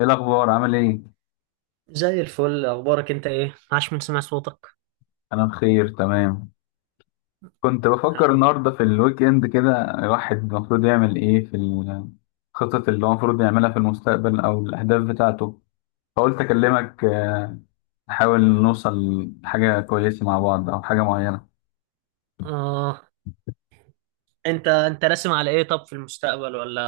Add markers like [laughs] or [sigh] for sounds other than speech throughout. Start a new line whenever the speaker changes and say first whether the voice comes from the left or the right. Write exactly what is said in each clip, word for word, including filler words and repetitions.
left: ايه الاخبار؟ عامل ايه؟
right: زي الفل، اخبارك انت ايه؟ عاش من سمع صوتك.
left: انا بخير، تمام. كنت بفكر النهارده في الويك اند كده، الواحد المفروض يعمل ايه في الخطط اللي هو المفروض يعملها في المستقبل او الاهداف بتاعته. فقلت اكلمك، آه، نحاول نوصل لحاجه كويسه مع بعض او حاجه معينه.
right: اه انت انت راسم على ايه طب في المستقبل، ولا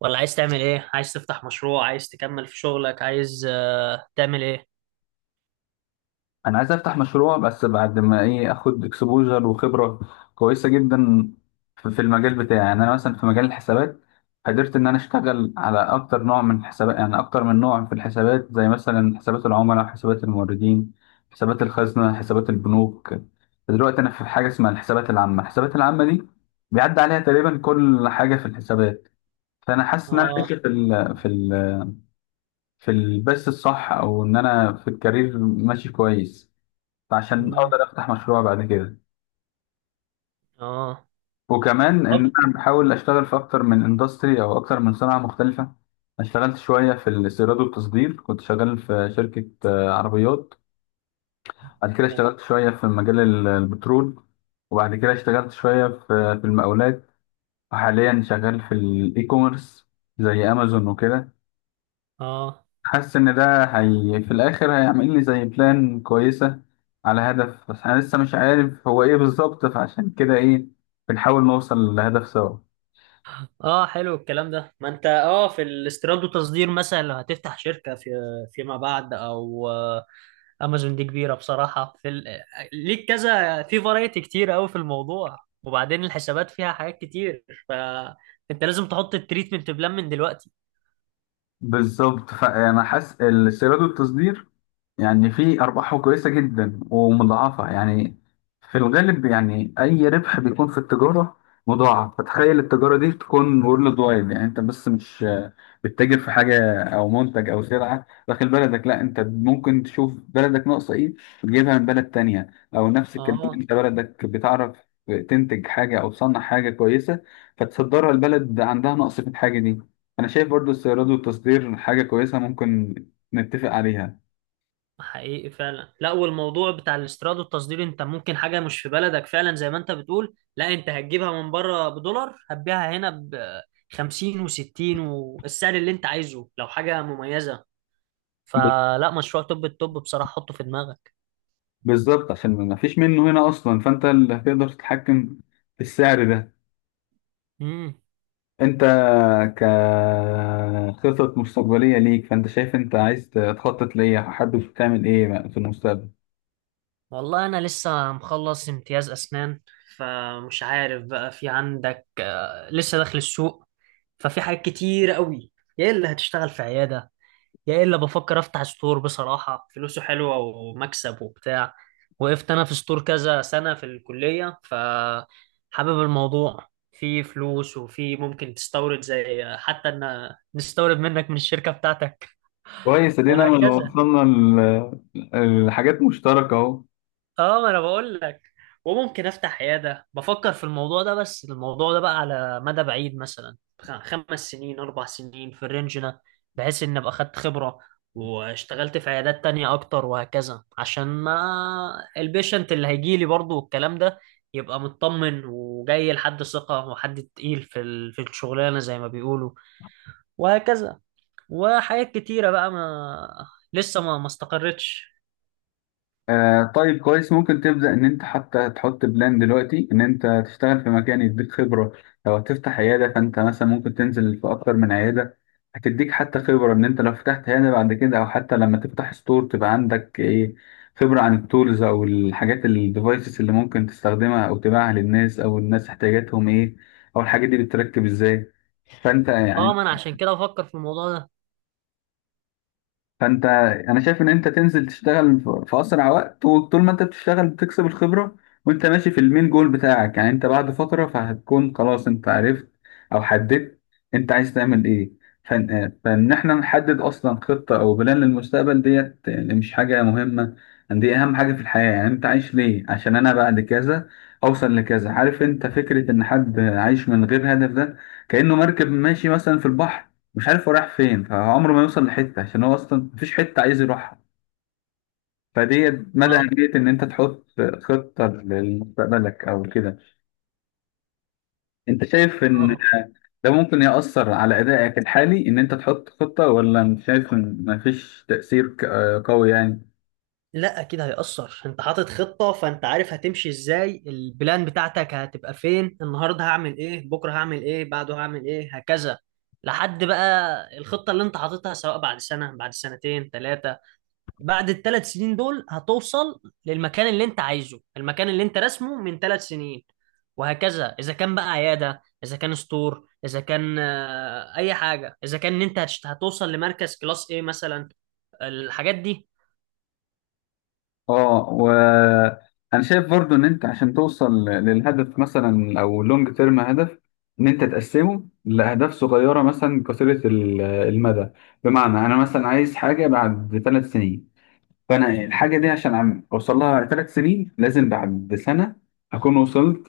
right: ولا عايز تعمل ايه؟ عايز تفتح مشروع، عايز تكمل في شغلك، عايز آه، تعمل ايه؟
left: انا عايز افتح مشروع، بس بعد ما ايه اخد اكسبوجر وخبره كويسه جدا في في المجال بتاعي. يعني انا مثلا في مجال الحسابات قدرت ان انا اشتغل على اكتر نوع من الحسابات، يعني اكتر من نوع في الحسابات، زي مثلا حسابات العملاء، حسابات الموردين، حسابات الخزنه، حسابات البنوك. دلوقتي انا في حاجه اسمها الحسابات العامه. الحسابات العامه دي بيعدي عليها تقريبا كل حاجه في الحسابات. فانا حاسس ان انا
right: اه.
left: ماشي في ال في ال في البث الصح، او ان انا في الكارير ماشي كويس عشان
right: مم.
left: اقدر افتح مشروع بعد كده.
right: اه.
left: وكمان
right: طب.
left: ان انا بحاول اشتغل في اكتر من اندستري او اكتر من صناعه مختلفه. أنا اشتغلت شويه في الاستيراد والتصدير، كنت شغال في شركه آه، عربيات. بعد كده اشتغلت شويه في مجال ال- البترول، وبعد كده اشتغلت شويه في في المقاولات، وحاليا شغال في الاي كوميرس زي امازون وكده.
right: اه.
left: حاسس ان ده هي في الاخر هيعمل لي زي بلان كويسه على هدف، بس انا لسه مش عارف هو ايه بالظبط، فعشان كده ايه بنحاول نوصل لهدف سوا.
right: اه حلو الكلام ده، ما انت اه في الاستيراد والتصدير، مثلا لو هتفتح شركة في فيما بعد، او آه، امازون دي كبيره بصراحه. في ال... ليك كذا في فرايتي كتير قوي في الموضوع. وبعدين الحسابات فيها حاجات كتير، فانت لازم تحط التريتمنت بلان من دلوقتي.
left: بالظبط، فانا حاسس السيراد والتصدير يعني في أرباحه كويسة جدا ومضاعفة. يعني في الغالب يعني أي ربح بيكون في التجارة مضاعف، فتخيل التجارة دي تكون وورلد وايد. يعني أنت بس مش آه، بتتاجر في حاجة أو منتج أو سلعة داخل بلدك، لا، أنت ممكن تشوف بلدك ناقصة إيه وتجيبها من بلد تانية، أو نفس الكلام
right: اه
left: أنت بلدك بتعرف تنتج حاجة أو تصنع حاجة كويسة فتصدرها البلد عندها نقص في الحاجة دي. أنا شايف برضو السيارات والتصدير حاجة كويسة ممكن نتفق عليها.
right: حقيقي فعلا، لا والموضوع بتاع الاستيراد والتصدير انت ممكن حاجه مش في بلدك فعلا زي ما انت بتقول، لا انت هتجيبها من بره بدولار هتبيعها هنا ب خمسين و60 والسعر اللي انت عايزه لو حاجه مميزه. فلا، مشروع توب التوب بصراحه، حطه في دماغك.
left: بالظبط، عشان ما فيش منه هنا اصلا، فانت اللي هتقدر تتحكم في السعر ده.
right: مم.
left: انت كخطط مستقبليه ليك، فانت شايف انت عايز تخطط ليه؟ حابب تعمل ايه في المستقبل؟
right: والله أنا لسه مخلص امتياز أسنان، فمش عارف بقى في عندك آه، لسه داخل السوق، ففي حاجات كتير قوي. يا إلا هتشتغل في عيادة، يا إلا بفكر أفتح ستور بصراحة، فلوسه حلوة ومكسب وبتاع. وقفت أنا في ستور كذا سنة في الكلية، فحابب الموضوع، في فلوس وفي ممكن تستورد، زي حتى إن نستورد منك من الشركة بتاعتك
left: كويس، ادينا لو
right: وهكذا.
left: وصلنا ل- لحاجات مشتركه اهو.
right: اه ما انا بقول لك. وممكن افتح عياده، بفكر في الموضوع ده، بس الموضوع ده بقى على مدى بعيد، مثلا خ- خمس سنين اربع سنين في الرينج ده، بحيث ان ابقى خدت خبره واشتغلت في عيادات تانية اكتر وهكذا، عشان ما البيشنت اللي هيجي لي برضه والكلام ده يبقى مطمن وجاي لحد ثقه وحد تقيل في ال- في الشغلانه زي ما بيقولوا، وهكذا. وحاجات كتيره بقى ما لسه ما ما استقرتش.
left: آه طيب، كويس. ممكن تبدأ إن أنت حتى تحط بلان دلوقتي إن أنت تشتغل في مكان يديك خبرة. لو هتفتح عيادة فأنت مثلا ممكن تنزل في أكتر من عيادة، هتديك حتى خبرة إن أنت لو فتحت عيادة بعد كده، أو حتى لما تفتح ستور تبقى عندك إيه، خبرة عن التولز أو الحاجات الديفايسز اللي ممكن تستخدمها أو تبيعها للناس، أو الناس احتياجاتهم إيه، أو الحاجات دي بتتركب إزاي. فانت
right: اه
left: يعني
right: ما انا عشان كده بفكر في الموضوع ده.
left: فانت انا شايف ان انت تنزل تشتغل في في اسرع وقت، وطول ما انت بتشتغل بتكسب الخبره وانت ماشي في المين جول بتاعك. يعني انت بعد فتره فهتكون خلاص انت عرفت او حددت انت عايز تعمل ايه. فان فان احنا نحدد اصلا خطه او بلان للمستقبل، ديت يعني مش حاجه مهمه، يعني دي اهم حاجه في الحياه. يعني انت عايش ليه؟ عشان انا بعد كذا اوصل لكذا. عارف انت فكره ان حد عايش من غير هدف؟ ده كانه مركب ماشي مثلا في البحر مش عارف هو رايح فين، فعمره ما يوصل لحتة عشان هو أصلا مفيش حتة عايز يروحها. فدي مدى
right: آه.
left: أهمية إن أنت تحط خطة لمستقبلك أو كده. أنت شايف إن
right: اه،
left: ده ممكن يأثر على أدائك الحالي إن أنت تحط خطة، ولا مش شايف إن مفيش تأثير ك- قوي يعني؟
right: لا اكيد هيأثر. انت حاطط خطة فانت عارف هتمشي ازاي، البلان بتاعتك هتبقى فين، النهاردة هعمل ايه، بكرة هعمل ايه، بعده هعمل ايه، هكذا، لحد بقى الخطة اللي انت حاططها، سواء بعد سنة بعد سنتين ثلاثة. بعد الثلاث سنين دول هتوصل للمكان اللي انت عايزه، المكان اللي انت رسمه من ثلاث سنين. وهكذا، اذا كان بقى عيادة، اذا كان ستور، اذا كان آه، اي حاجة، اذا كان انت هتشت- هتوصل لمركز كلاس ايه مثلا، الحاجات دي.
left: اه، وانا شايف برضو ان انت عشان توصل للهدف، مثلا او لونج تيرم هدف، ان انت تقسمه لاهداف صغيره مثلا قصيره ال- المدى. بمعنى انا مثلا عايز حاجه بعد ثلاث سنين، فانا الحاجه دي عشان عم اوصل لها ثلاث سنين، لازم بعد سنه اكون وصلت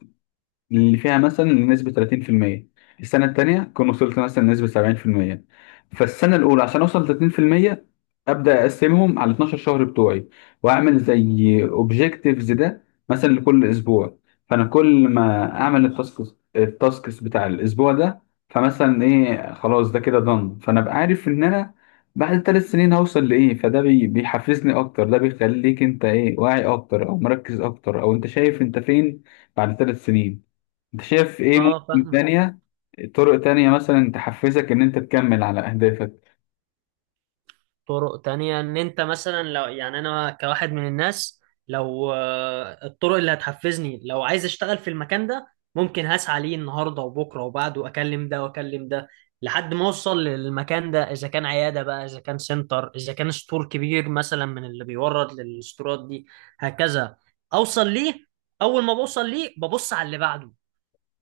left: اللي فيها مثلا نسبة ثلاثين في المية، السنة التانية كنت وصلت مثلا لنسبة سبعين في المية. فالسنة الأولى عشان أوصل لتلاتين في المية، أبدأ أقسمهم على اتناشر شهر بتوعي، وأعمل زي أوبجيكتيفز ده مثلا لكل أسبوع. فأنا كل ما أعمل التاسكس، التاسكس بتاع الأسبوع ده، فمثلا إيه، خلاص ده كده دن، فأنا أبقى عارف إن أنا بعد ثلاث سنين هوصل لإيه. فده بي- بيحفزني أكتر، ده بيخليك أنت إيه، واعي أكتر أو مركز أكتر، أو أنت شايف أنت فين بعد ثلاث سنين. انت شايف ايه
right: اه
left: ممكن
right: فاهمك.
left: تانية، طرق تانية مثلا تحفزك ان انت تكمل على اهدافك؟
right: طرق تانية ان انت مثلا لو، يعني انا كواحد من الناس، لو آه، الطرق اللي هتحفزني، لو عايز اشتغل في المكان ده ممكن هسعى ليه النهارده وبكره وبعده، واكلم ده واكلم ده، لحد ما اوصل للمكان ده. اذا كان عياده بقى، اذا كان سنتر، اذا كان ستور كبير مثلا من اللي بيورد للستورات دي، هكذا اوصل ليه. اول ما بوصل ليه ببص على اللي بعده،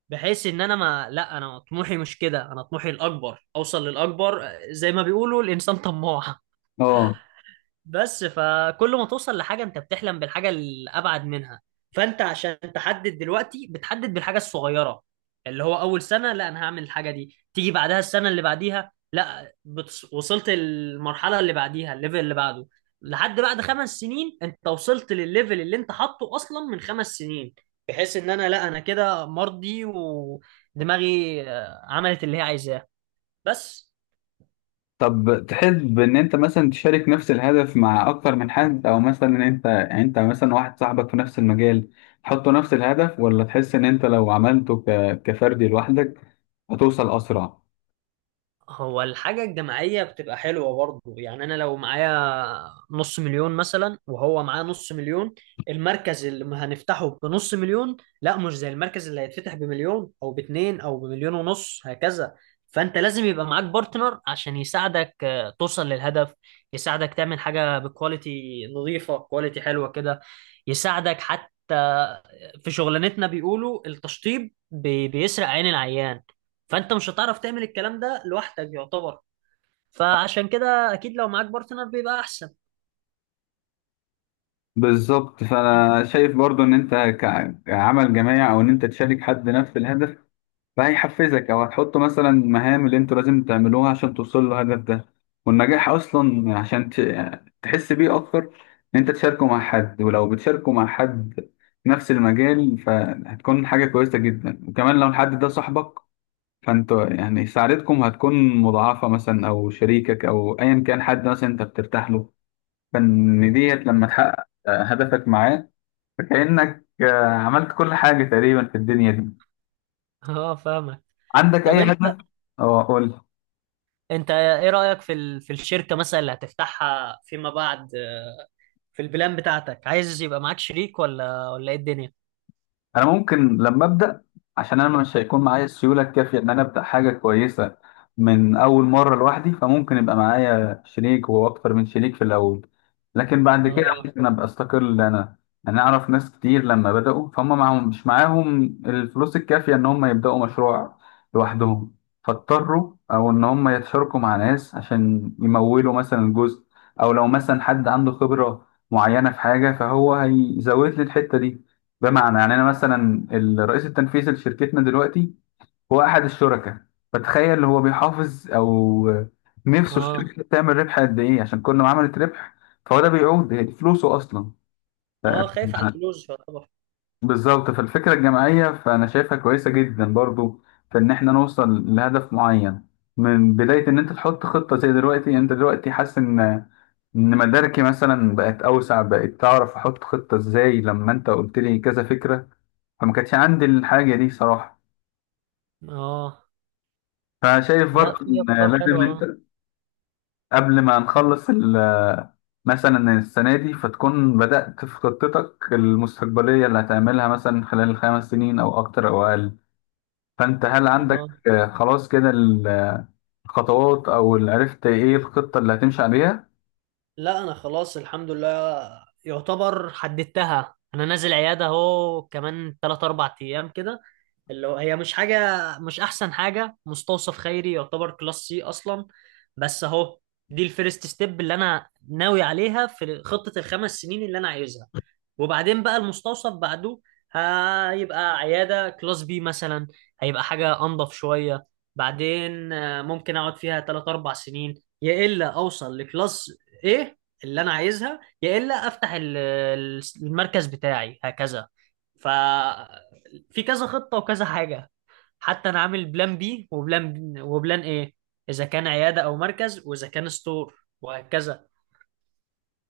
right: بحيث ان انا ما لا انا طموحي مش كده، انا طموحي الاكبر اوصل للاكبر. آه، زي ما بيقولوا الانسان طماع
left: اه
right: بس. فكل ما توصل لحاجة انت بتحلم بالحاجة الأبعد منها. فانت عشان تحدد دلوقتي بتحدد بالحاجة الصغيرة، اللي هو أول سنة لا أنا هعمل الحاجة دي، تيجي بعدها السنة اللي بعديها لا بتص... وصلت المرحلة اللي بعديها، الليفل اللي بعده، لحد بعد خمس سنين انت وصلت للليفل اللي انت حاطه أصلا من خمس سنين، بحيث ان انا لا انا كده مرضي ودماغي آه، عملت اللي هي عايزاه بس.
left: طب، تحب ان انت مثلا تشارك نفس الهدف مع اكتر من حد؟ او مثلا ان انت يعني انت مثلا واحد صاحبك في نفس المجال تحطوا نفس الهدف، ولا تحس ان انت لو عملته ك... كفردي لوحدك هتوصل اسرع؟
right: هو الحاجة الجماعية بتبقى حلوة برضه، يعني أنا لو معايا نص مليون مثلا وهو معاه نص مليون، المركز اللي هنفتحه بنص مليون لا مش زي المركز اللي هيتفتح بمليون أو باتنين أو بمليون ونص، هكذا. فأنت لازم يبقى معاك بارتنر عشان يساعدك آه، توصل للهدف، يساعدك تعمل حاجة بكواليتي نظيفة، كواليتي حلوة كده، يساعدك حتى آه، في شغلانتنا بيقولوا التشطيب بي- بيسرق عين العيان، فانت مش هتعرف تعمل الكلام ده لوحدك يعتبر. فعشان كده اكيد لو معاك بارتنر بيبقى احسن.
left: بالظبط، فانا شايف برضو ان انت ك- كعمل جماعي، او ان انت تشارك حد نفس الهدف فهيحفزك، او هتحط مثلا مهام اللي انتوا لازم تعملوها عشان توصلوا للهدف ده. والنجاح اصلا عشان ت- تحس بيه اكتر ان انت تشاركه مع حد. ولو بتشاركه مع حد نفس المجال فهتكون حاجة كويسة جدا، وكمان لو الحد ده صاحبك فانتوا يعني سعادتكم هتكون مضاعفة. مثلا او شريكك او ايا كان حد مثلا انت بترتاح له، فان ديت لما تحقق آه، هدفك معاه فكأنك آه، عملت كل حاجة تقريبا في الدنيا دي.
right: [laughs] اه فاهمك.
left: عندك
right: طب
left: اي
right: انت،
left: هدف؟ اه قول.
right: انت ايه رأيك في ال... في الشركة مثلا اللي هتفتحها فيما بعد، في البلان بتاعتك عايز يبقى معاك شريك ولا ولا ايه الدنيا؟
left: انا ممكن لما ابدا، عشان انا مش هيكون معايا السيوله الكافيه ان انا ابدا حاجه كويسه من اول مره لوحدي، فممكن يبقى معايا شريك واكتر من شريك في الاول، لكن بعد كده
right: اه.
left: ممكن ابقى استقل انا انا. يعني اعرف ناس كتير لما بداوا فهم معاهم، مش معاهم الفلوس الكافيه ان هم يبداوا مشروع لوحدهم، فاضطروا او ان هم يتشاركوا مع ناس عشان يمولوا مثلا جزء. او لو مثلا حد عنده خبره معينه في حاجه فهو هيزود لي الحته دي. بمعنى يعني انا مثلا الرئيس التنفيذي لشركتنا دلوقتي هو احد الشركاء، فتخيل هو بيحافظ او نفسه
right: اه.
left: الشركه تعمل ربح قد ايه، عشان كل ما عملت ربح فهو ده بيعود، هي دي فلوسه اصلا. ف-
right: اه خايف على
left: [laughs]
right: الفلوس يعتبر.
left: بالظبط، فالفكره الجماعيه فانا شايفها كويسه جدا برضو، في ان احنا نوصل لهدف معين من بدايه ان انت تحط خطه. زي دلوقتي انت دلوقتي حاسس ان ان مداركي مثلا بقت اوسع، بقت تعرف احط خطه ازاي لما انت قلت لي كذا فكره، فما كانتش عندي الحاجة دي صراحة.
right: اه
left: فشايف
right: لا
left: برضه
right: في
left: إن
right: افكار حلوة
left: لازم
right: اه.
left: أنت قبل ما نخلص ال- مثلا السنة دي، فتكون بدأت في خطتك المستقبلية اللي هتعملها مثلا خلال الخمس سنين أو أكتر أو أقل. فأنت هل عندك
right: اه
left: آه، خلاص كده الخطوات، أو اللي عرفت إيه الخطة اللي هتمشي عليها؟
right: لا انا خلاص الحمد لله، يعتبر حددتها. انا نازل عياده اهو كمان ثلاثة أربعة ايام كده، اللي هو هي مش حاجه، مش احسن حاجه، مستوصف خيري يعتبر كلاس سي اصلا، بس اهو دي الفيرست ستيب اللي انا ناوي عليها في خطه الخمس سنين اللي انا عايزها. وبعدين بقى المستوصف بعده هيبقى عياده كلاس بي مثلا، هيبقى حاجه انضف شويه. بعدين آه، ممكن اقعد فيها تلاتة اربعة سنين، يا الا اوصل لكلاس ايه اللي انا عايزها، يا الا افتح ال- ال- المركز بتاعي هكذا. ف في كذا خطة وكذا حاجة، حتى انا عامل بلان بي وبلان وبلان ايه، اذا كان عيادة او مركز واذا كان ستور وهكذا.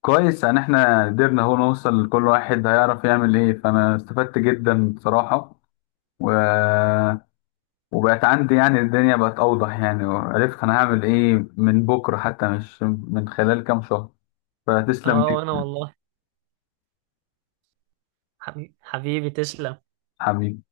left: كويس، يعني إحنا قدرنا أهو نوصل لكل واحد هيعرف يعمل إيه. فأنا استفدت جدا بصراحة، و وبقت عندي يعني الدنيا بقت أوضح يعني، وعرفت أنا هعمل إيه من بكرة، حتى مش من خلال كام شهر. فتسلم
right: اه وانا
left: جدا،
right: والله. حبيبي, حبيبي تسلم.
left: حبيبي.